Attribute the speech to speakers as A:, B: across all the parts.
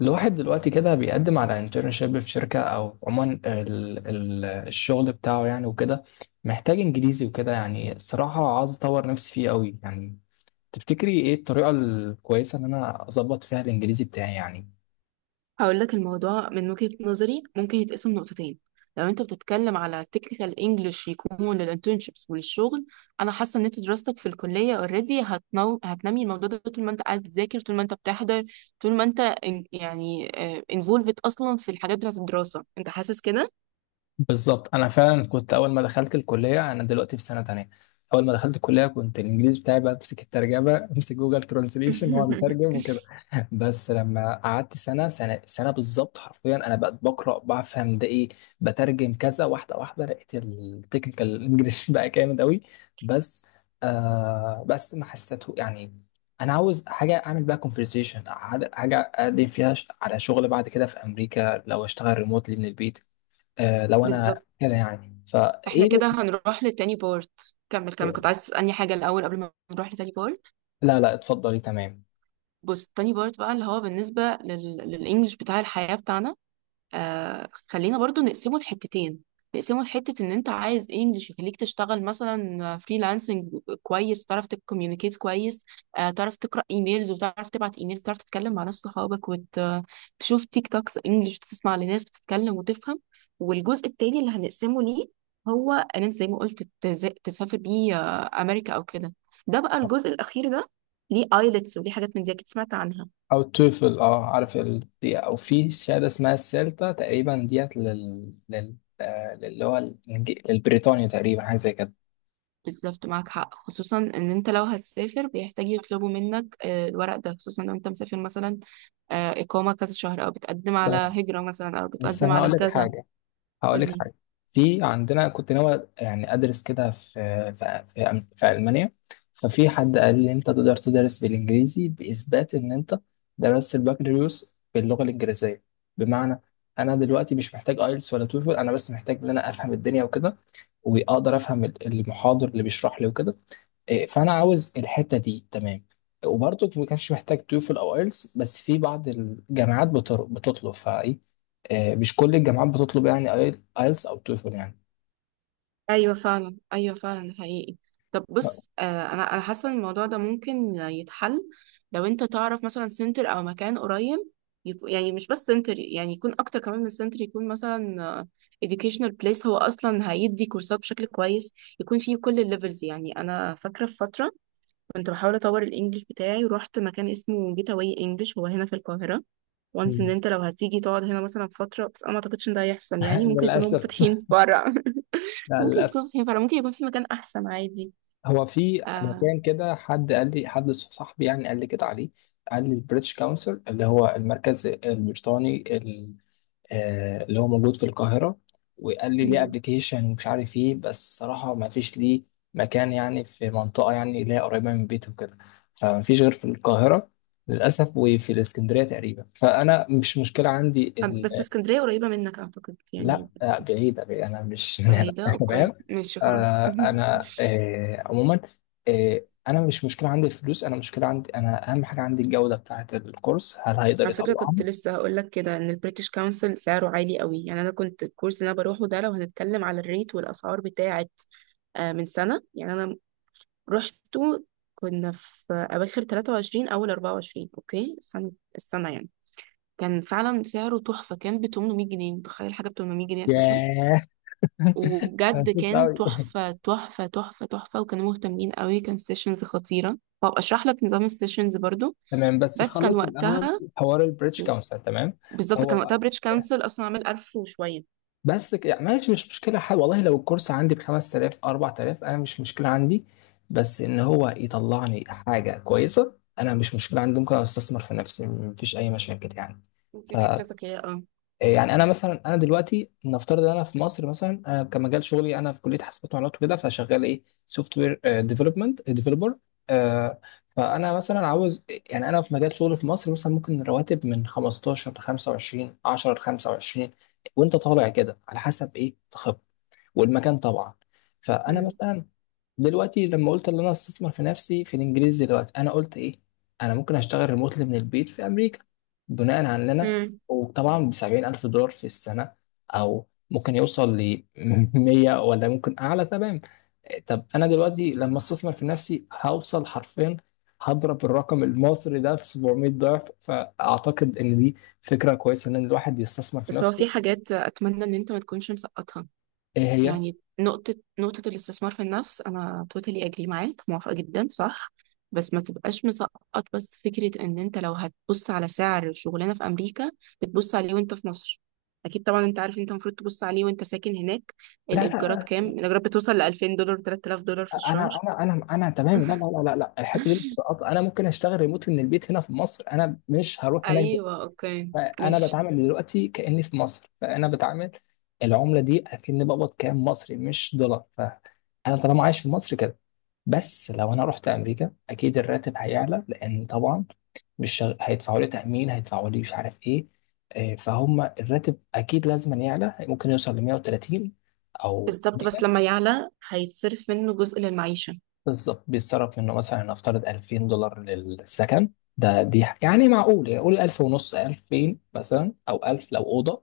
A: الواحد دلوقتي كده بيقدم على انترنشيب في شركة أو عموما الشغل بتاعه يعني وكده محتاج إنجليزي وكده يعني الصراحة عاوز أطور نفسي فيه أوي يعني. تفتكري إيه الطريقة الكويسة إن أنا أظبط فيها الإنجليزي بتاعي يعني؟
B: هقول لك الموضوع من وجهة نظري ممكن يتقسم نقطتين. لو انت بتتكلم على تكنيكال انجلش يكون للانترنشيبس وللشغل، انا حاسه ان انت دراستك في الكليه اوريدي هتنمي الموضوع ده طول ما انت قاعد بتذاكر، طول ما انت بتحضر، طول ما انت يعني انفولفد اصلا في الحاجات بتاعه الدراسه، انت حاسس كده؟
A: بالظبط، انا فعلا كنت اول ما دخلت الكليه، انا دلوقتي في سنه تانية. اول ما دخلت الكليه كنت الانجليزي بتاعي بقى امسك الترجمه امسك جوجل ترانسليشن واقعد اترجم وكده. بس لما قعدت سنه سنه سنه بالظبط حرفيا انا بقيت بقرا بفهم ده ايه، بترجم كذا واحده واحده لقيت التكنيكال انجلش بقى جامد قوي. بس آه بس ما حسيته يعني. انا عاوز حاجه اعمل بقى كونفرسيشن، حاجه أقدم فيها على شغل بعد كده في امريكا لو اشتغل ريموتلي من البيت. آه لو انا
B: بالظبط،
A: كده يعني
B: احنا
A: فايه.
B: كده هنروح للتاني بارت. كمل كمل، كنت عايز تسألني حاجة الأول قبل ما نروح لتاني بارت؟
A: لا لا، اتفضلي تمام.
B: بص، تاني بارت بقى اللي هو بالنسبة للإنجليش بتاع الحياة بتاعنا. خلينا برضو نقسمه لحتتين. نقسمه لحتة ان انت عايز انجلش يخليك تشتغل مثلا فريلانسنج، كويس، تعرف تكوميونيكيت كويس، تعرف تقرأ ايميلز وتعرف تبعت ايميل، تعرف تتكلم مع ناس صحابك وتشوف تيك توكس انجلش وتسمع لناس بتتكلم وتفهم. والجزء التاني اللي هنقسمه ليه هو ان انت زي ما قلت تسافر بيه امريكا او كده. ده بقى الجزء الاخير ده، ليه ايلتس وليه حاجات من دي اكيد سمعت عنها.
A: او التوفل، اه عارف دي، او في شهاده اسمها السيلتا تقريبا ديت لل اللي هو للبريطانيا تقريبا حاجه زي كده.
B: بالظبط، معاك حق، خصوصا ان انت لو هتسافر بيحتاج يطلبوا منك الورق ده، خصوصا لو انت مسافر مثلا إقامة كذا شهر، او بتقدم على
A: بس
B: هجرة مثلا، او
A: بس
B: بتقدم
A: انا
B: على
A: هقول لك
B: كذا.
A: حاجه هقول لك
B: قولي.
A: حاجه في عندنا كنت ناوي يعني ادرس كده في المانيا. ففي حد قال لي انت تقدر تدرس بالانجليزي باثبات ان انت درست البكالوريوس باللغه الانجليزيه. بمعنى، انا دلوقتي مش محتاج ايلتس ولا توفل، انا بس محتاج ان انا افهم الدنيا وكده واقدر افهم المحاضر اللي بيشرح لي وكده. إيه، فانا عاوز الحته دي تمام. وبرضه ما كانش محتاج توفل او ايلتس بس في بعض الجامعات بتطلب فايه. إيه، مش كل الجامعات بتطلب يعني ايلتس او توفل يعني.
B: ايوه فعلا، ايوه فعلا، ده حقيقي. طب بص، انا حاسة ان الموضوع ده ممكن يتحل، لو انت تعرف مثلا سنتر او مكان قريب، يكون يعني مش بس سنتر، يعني يكون اكتر كمان من سنتر، يكون مثلا educational place، هو اصلا هيدي كورسات بشكل كويس، يكون فيه كل الليفلز. يعني انا فاكرة في فترة كنت بحاول اطور الانجليش بتاعي ورحت مكان اسمه جيت اواي انجليش، هو هنا في القاهره. وانس ان
A: مم.
B: انت لو هتيجي تقعد هنا مثلا فتره، بس انا ما اعتقدش ان ده هيحصل، يعني ممكن يكونوا
A: للأسف.
B: فاتحين في فرع.
A: لا
B: ممكن يكونوا
A: للأسف.
B: فاتحين فرع، ممكن يكون في مكان احسن عادي.
A: هو في
B: آه.
A: مكان كده، حد صاحبي يعني قال لي كده عليه. قال لي البريتش كونسل اللي هو المركز البريطاني، اللي هو موجود في القاهرة. وقال لي ليه
B: مم.
A: ابلكيشن ومش عارف ايه، بس صراحة ما فيش ليه مكان يعني في منطقة يعني اللي هي قريبة من بيته وكده، فما فيش غير في القاهرة للأسف وفي الإسكندرية تقريبا، فأنا مش مشكلة عندي
B: بس اسكندريه قريبه منك اعتقد
A: لا،
B: يعني.
A: بعيدة بعيدة أنا مش من هنا
B: بعيده،
A: تمام.
B: اوكي ماشي خلاص.
A: أنا عموما، أنا مش مشكلة عندي الفلوس، أنا مشكلة عندي أنا أهم حاجة عندي الجودة بتاعة الكورس، هل هيقدر
B: على فكرة،
A: يطلعها؟
B: كنت لسه هقول لك كده ان البريتش كونسل سعره عالي قوي، يعني انا كنت الكورس اللي انا بروحه ده، لو هنتكلم على الريت والاسعار بتاعت من سنة يعني، انا رحته، كنا في أواخر 23 أول 24. أوكي، السنة السنة يعني، كان فعلا سعره تحفة، كان ب 800 جنيه. متخيل حاجة ب 800 جنيه أساسا؟
A: ياه
B: وبجد كان
A: أوي.
B: تحفة تحفة تحفة تحفة، وكانوا مهتمين قوي، كان سيشنز خطيرة، وأبقى أشرح لك نظام السيشنز برضو.
A: تمام بس
B: بس كان
A: نخلص الاول
B: وقتها،
A: حوار البريتش كونسل تمام.
B: بالظبط، كان
A: هو
B: وقتها بريتش كانسل أصلا عامل 1000 وشوية.
A: بس يعني ماشي، مش مشكله حاجه والله، لو الكورس عندي ب 5000 4000 انا مش مشكله عندي، بس ان هو يطلعني حاجه كويسه انا مش مشكله عندي، ممكن استثمر في نفسي مفيش اي مشاكل يعني.
B: دي فكرة ذكية، اه.
A: يعني انا مثلا، انا دلوقتي نفترض ان انا في مصر مثلا، انا كمجال شغلي انا في كليه حاسبات ومعلومات وكده، فشغال ايه سوفت وير ديفلوبمنت ديفلوبر. فانا مثلا عاوز يعني، انا في مجال شغلي في مصر مثلا ممكن رواتب من 15 ل 25، 10 ل 25 وانت طالع كده على حسب ايه والمكان طبعا. فانا
B: مم.
A: مثلا دلوقتي لما قلت ان انا استثمر في نفسي في الانجليزي دلوقتي انا قلت ايه، انا ممكن اشتغل ريموتلي من البيت في امريكا بناء على ان انا،
B: مم.
A: وطبعا ب 70000 الف دولار في السنه، او ممكن يوصل ل 100 ولا ممكن اعلى تمام. طب انا دلوقتي لما استثمر في نفسي هوصل حرفيا، هضرب الرقم المصري ده في 700 ضعف، فاعتقد ان دي فكره كويسه ان الواحد يستثمر في
B: بس هو
A: نفسه.
B: في حاجات أتمنى إن أنت ما تكونش مسقطها.
A: ايه هي؟
B: يعني نقطة، نقطة الاستثمار في النفس، أنا توتالي أجري معاك، موافقة جدا، صح. بس ما تبقاش مسقط، بس فكرة إن أنت لو هتبص على سعر الشغلانة في أمريكا، بتبص عليه وأنت في مصر. أكيد طبعا أنت عارف أنت المفروض تبص عليه وأنت ساكن هناك.
A: لا
B: الإيجارات
A: لا
B: كام؟
A: لا،
B: الإيجارات بتوصل ل 2000 دولار 3000 دولار في الشهر.
A: انا تمام، لا لا لا لا لا، الحته دي مش بتبقى- انا ممكن اشتغل ريموت من البيت هنا في مصر، انا مش هروح هناك
B: أيوه
A: دلوقتي.
B: أوكي
A: انا
B: ماشي.
A: بتعامل دلوقتي كاني في مصر، فانا بتعامل العمله دي اكني بقبض كام مصري مش دولار، فانا طالما عايش في مصر كده. بس لو انا رحت امريكا اكيد الراتب هيعلى لان طبعا مش شغ- هيدفعوا لي تامين، هيدفعوا لي مش عارف ايه. فهم الراتب اكيد لازم يعلى، ممكن يوصل ل 130 او.
B: بالظبط، بس لما يعلى هيتصرف منه جزء للمعيشة.
A: بالظبط بيتصرف منه مثلا، نفترض 2000 دولار للسكن، ده دي يعني معقول يعني، قول 1000 ونص، 2000 مثلا او 1000 لو اوضه.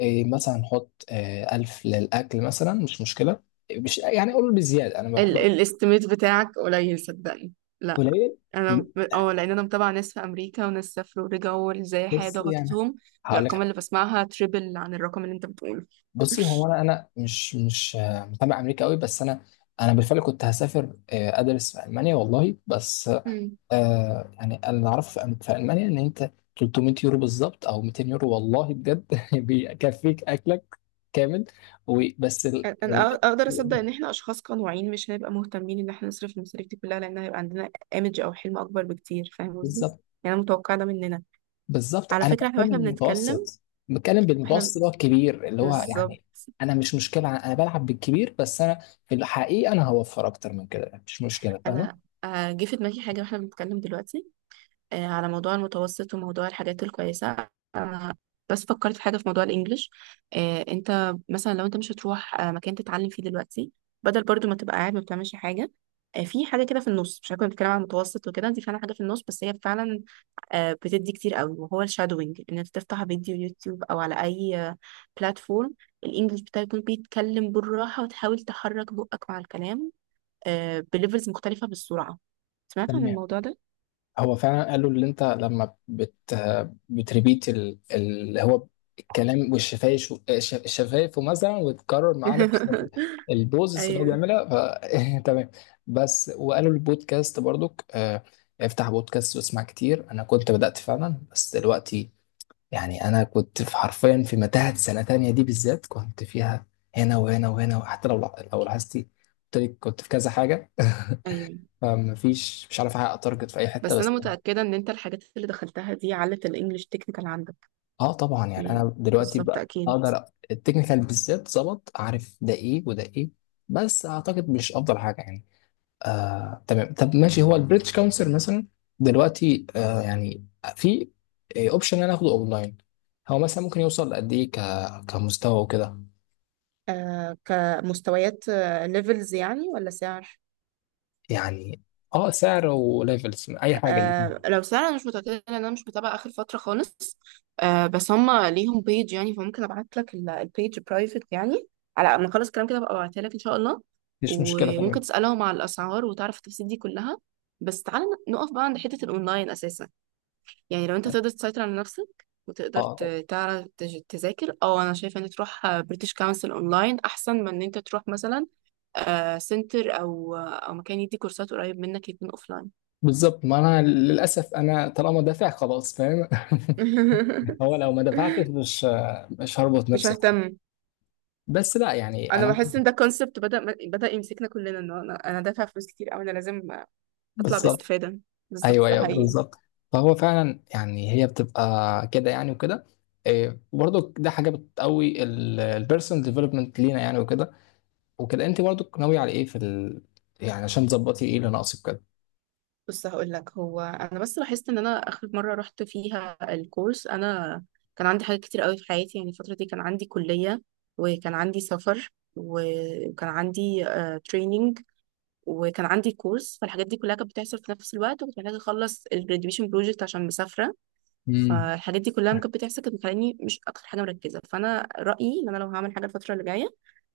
A: إيه مثلا نحط إيه 1000 للاكل مثلا مش مشكله، مش يعني قول بزياده انا
B: ال
A: بحب.
B: الاستيميت بتاعك قليل صدقني، لا.
A: قليل.
B: انا لان انا متابعه ناس في امريكا وناس سافروا ورجعوا ازاي الحياه
A: بص يعني
B: ضغطتهم.
A: هقول لك
B: الارقام
A: حاجة.
B: اللي بسمعها تريبل عن الرقم اللي انت بتقوله.
A: بصي، هو انا مش متابع امريكا قوي بس انا، انا بالفعل كنت هسافر ادرس في المانيا والله، بس
B: مم.
A: آه يعني انا اللي اعرفه في في المانيا ان انت 300 يورو بالظبط او 200 يورو والله بجد بيكفيك اكلك كامل. وبس
B: انا اقدر اصدق ان احنا اشخاص قنوعين مش هنبقى مهتمين ان احنا نصرف المصاريف دي كلها، لان هيبقى عندنا ايمج او حلم اكبر بكتير، فاهم قصدي؟
A: بالظبط.
B: يعني انا متوقعه ده مننا.
A: بالظبط
B: على
A: انا
B: فكره احنا
A: بتكلم
B: واحنا بنتكلم،
A: المتوسط، بتكلم
B: احنا
A: بالمتوسط اللي هو الكبير اللي هو
B: بالظبط.
A: يعني. انا مش مشكله، انا بلعب بالكبير بس انا في الحقيقه انا هوفر اكتر من كده مش مشكله، فاهمه؟
B: انا جه في دماغي حاجه واحنا بنتكلم دلوقتي على موضوع المتوسط وموضوع الحاجات الكويسة. أنا بس فكرت في حاجة في موضوع الإنجليش. أنت مثلا لو أنت مش هتروح مكان تتعلم فيه دلوقتي، بدل برضو ما تبقى قاعد ما بتعملش حاجة، في حاجة كده في النص، مش هكون بتكلم عن المتوسط وكده، دي فعلا حاجة في النص، بس هي فعلا بتدي كتير قوي، وهو الشادوينج، إن أنت تفتح فيديو يوتيوب أو على أي بلاتفورم، الإنجليش بتاعك يكون بيتكلم بالراحة، وتحاول تحرك بقك مع الكلام بليفلز مختلفة بالسرعة. سمعت عن
A: تمام.
B: الموضوع ده؟
A: هو فعلا قالوا اللي انت لما بت بتريبيت اللي هو الكلام، والشفايف الشفايف مثلا، وتكرر معاه نفس البوزس اللي هو
B: ايوه
A: بيعملها. ف تمام. بس وقالوا البودكاست برضك، افتح بودكاست واسمع كتير. انا كنت بدأت فعلا بس دلوقتي يعني انا كنت في حرفيا في متاهة، سنة تانية دي بالذات كنت فيها هنا وهنا وهنا، وحتى لو لاحظتي قلت لك كنت في كذا حاجة
B: ايوه،
A: فمفيش، مش عارف احقق تارجت في اي حتة.
B: بس انا
A: بس
B: متاكده ان انت الحاجات اللي دخلتها دي علت الانجليش تكنيكال عندك
A: اه طبعا يعني
B: يعني،
A: انا دلوقتي
B: بالظبط
A: بقى
B: اكيد.
A: اقدر، التكنيكال بالذات ظبط، عارف ده ايه وده ايه، بس اعتقد مش افضل حاجه يعني. آه تمام طب ماشي، هو البريتش كونسل مثلا دلوقتي آه يعني في اوبشن ان انا اخده اونلاين. هو مثلا ممكن يوصل لقد ايه كمستوى وكده؟
B: آه، كمستويات ليفلز يعني ولا سعر؟
A: يعني اه سعر وليفلز اي حاجه
B: آه،
A: الاتنين.
B: لو سعر انا مش متاكده لان انا مش متابعه اخر فتره خالص. آه، بس هم ليهم بيج يعني، فممكن ابعت لك البيج برايفت يعني، على ما اخلص الكلام كده ببقى ابعتها لك ان شاء الله.
A: مفيش مشكله
B: وممكن
A: تمام.
B: تسالهم على الاسعار وتعرف التفاصيل دي كلها. بس تعالى نقف بقى عند حته الاونلاين اساسا، يعني لو انت تقدر تسيطر على نفسك وتقدر
A: اه طب
B: تعرف تذاكر، او انا شايفه ان تروح بريتش كونسل اونلاين احسن من ان انت تروح مثلا سنتر او مكان يدي كورسات قريب منك، يكون اوفلاين.
A: بالظبط، ما انا للاسف انا طالما دافع خلاص فاهم هو لو ما دفعتش مش هربط
B: مش
A: نفسي،
B: ههتم.
A: بس لا يعني
B: انا
A: انا
B: بحس ان ده كونسبت بدأ يمسكنا كلنا، ان انا دافع فلوس كتير او انا لازم اطلع
A: بالظبط
B: باستفادة، بالظبط
A: ايوه
B: ده
A: ايوه
B: حقيقي.
A: بالظبط. فهو فعلا يعني هي بتبقى كده يعني وكده. إيه، برضو ده حاجه بتقوي البيرسونال ديفلوبمنت لينا يعني وكده. وكده انت برضو ناويه على ايه في يعني عشان تظبطي ايه اللي ناقصك كده؟
B: بص هقول لك، هو انا بس لاحظت ان انا اخر مره رحت فيها الكورس انا كان عندي حاجات كتير قوي في حياتي، يعني الفتره دي كان عندي كليه، وكان عندي سفر، وكان عندي تريننج، وكان عندي كورس، فالحاجات دي كلها كانت بتحصل في نفس الوقت، وكنت محتاجه اخلص الجراديويشن بروجكت عشان مسافره.
A: امم.
B: فالحاجات دي كلها لما كانت بتحصل كانت مخليني مش اكتر حاجه مركزه، فانا رايي ان انا لو هعمل حاجه الفتره اللي جايه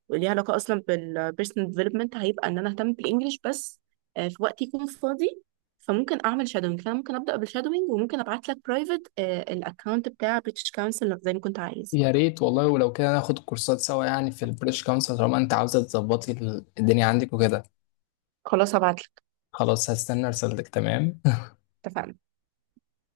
B: وليها علاقة أصلا بالبيرسونال ديفلوبمنت، هيبقى إن أنا أهتم بالإنجليش بس، في وقت يكون فاضي. فممكن أعمل شادوينج، فأنا ممكن أبدأ بالشادوينج، وممكن أبعت لك برايفت الأكونت بتاع بريتش كونسل زي ما كنت عايز.
A: يا ريت والله، ولو كده ناخد كورسات سوا يعني في البريتش كونسل طالما انت عاوزه تظبطي الدنيا عندك وكده.
B: خلاص هبعت لك.
A: خلاص هستنى رسالتك تمام.
B: اتفقنا.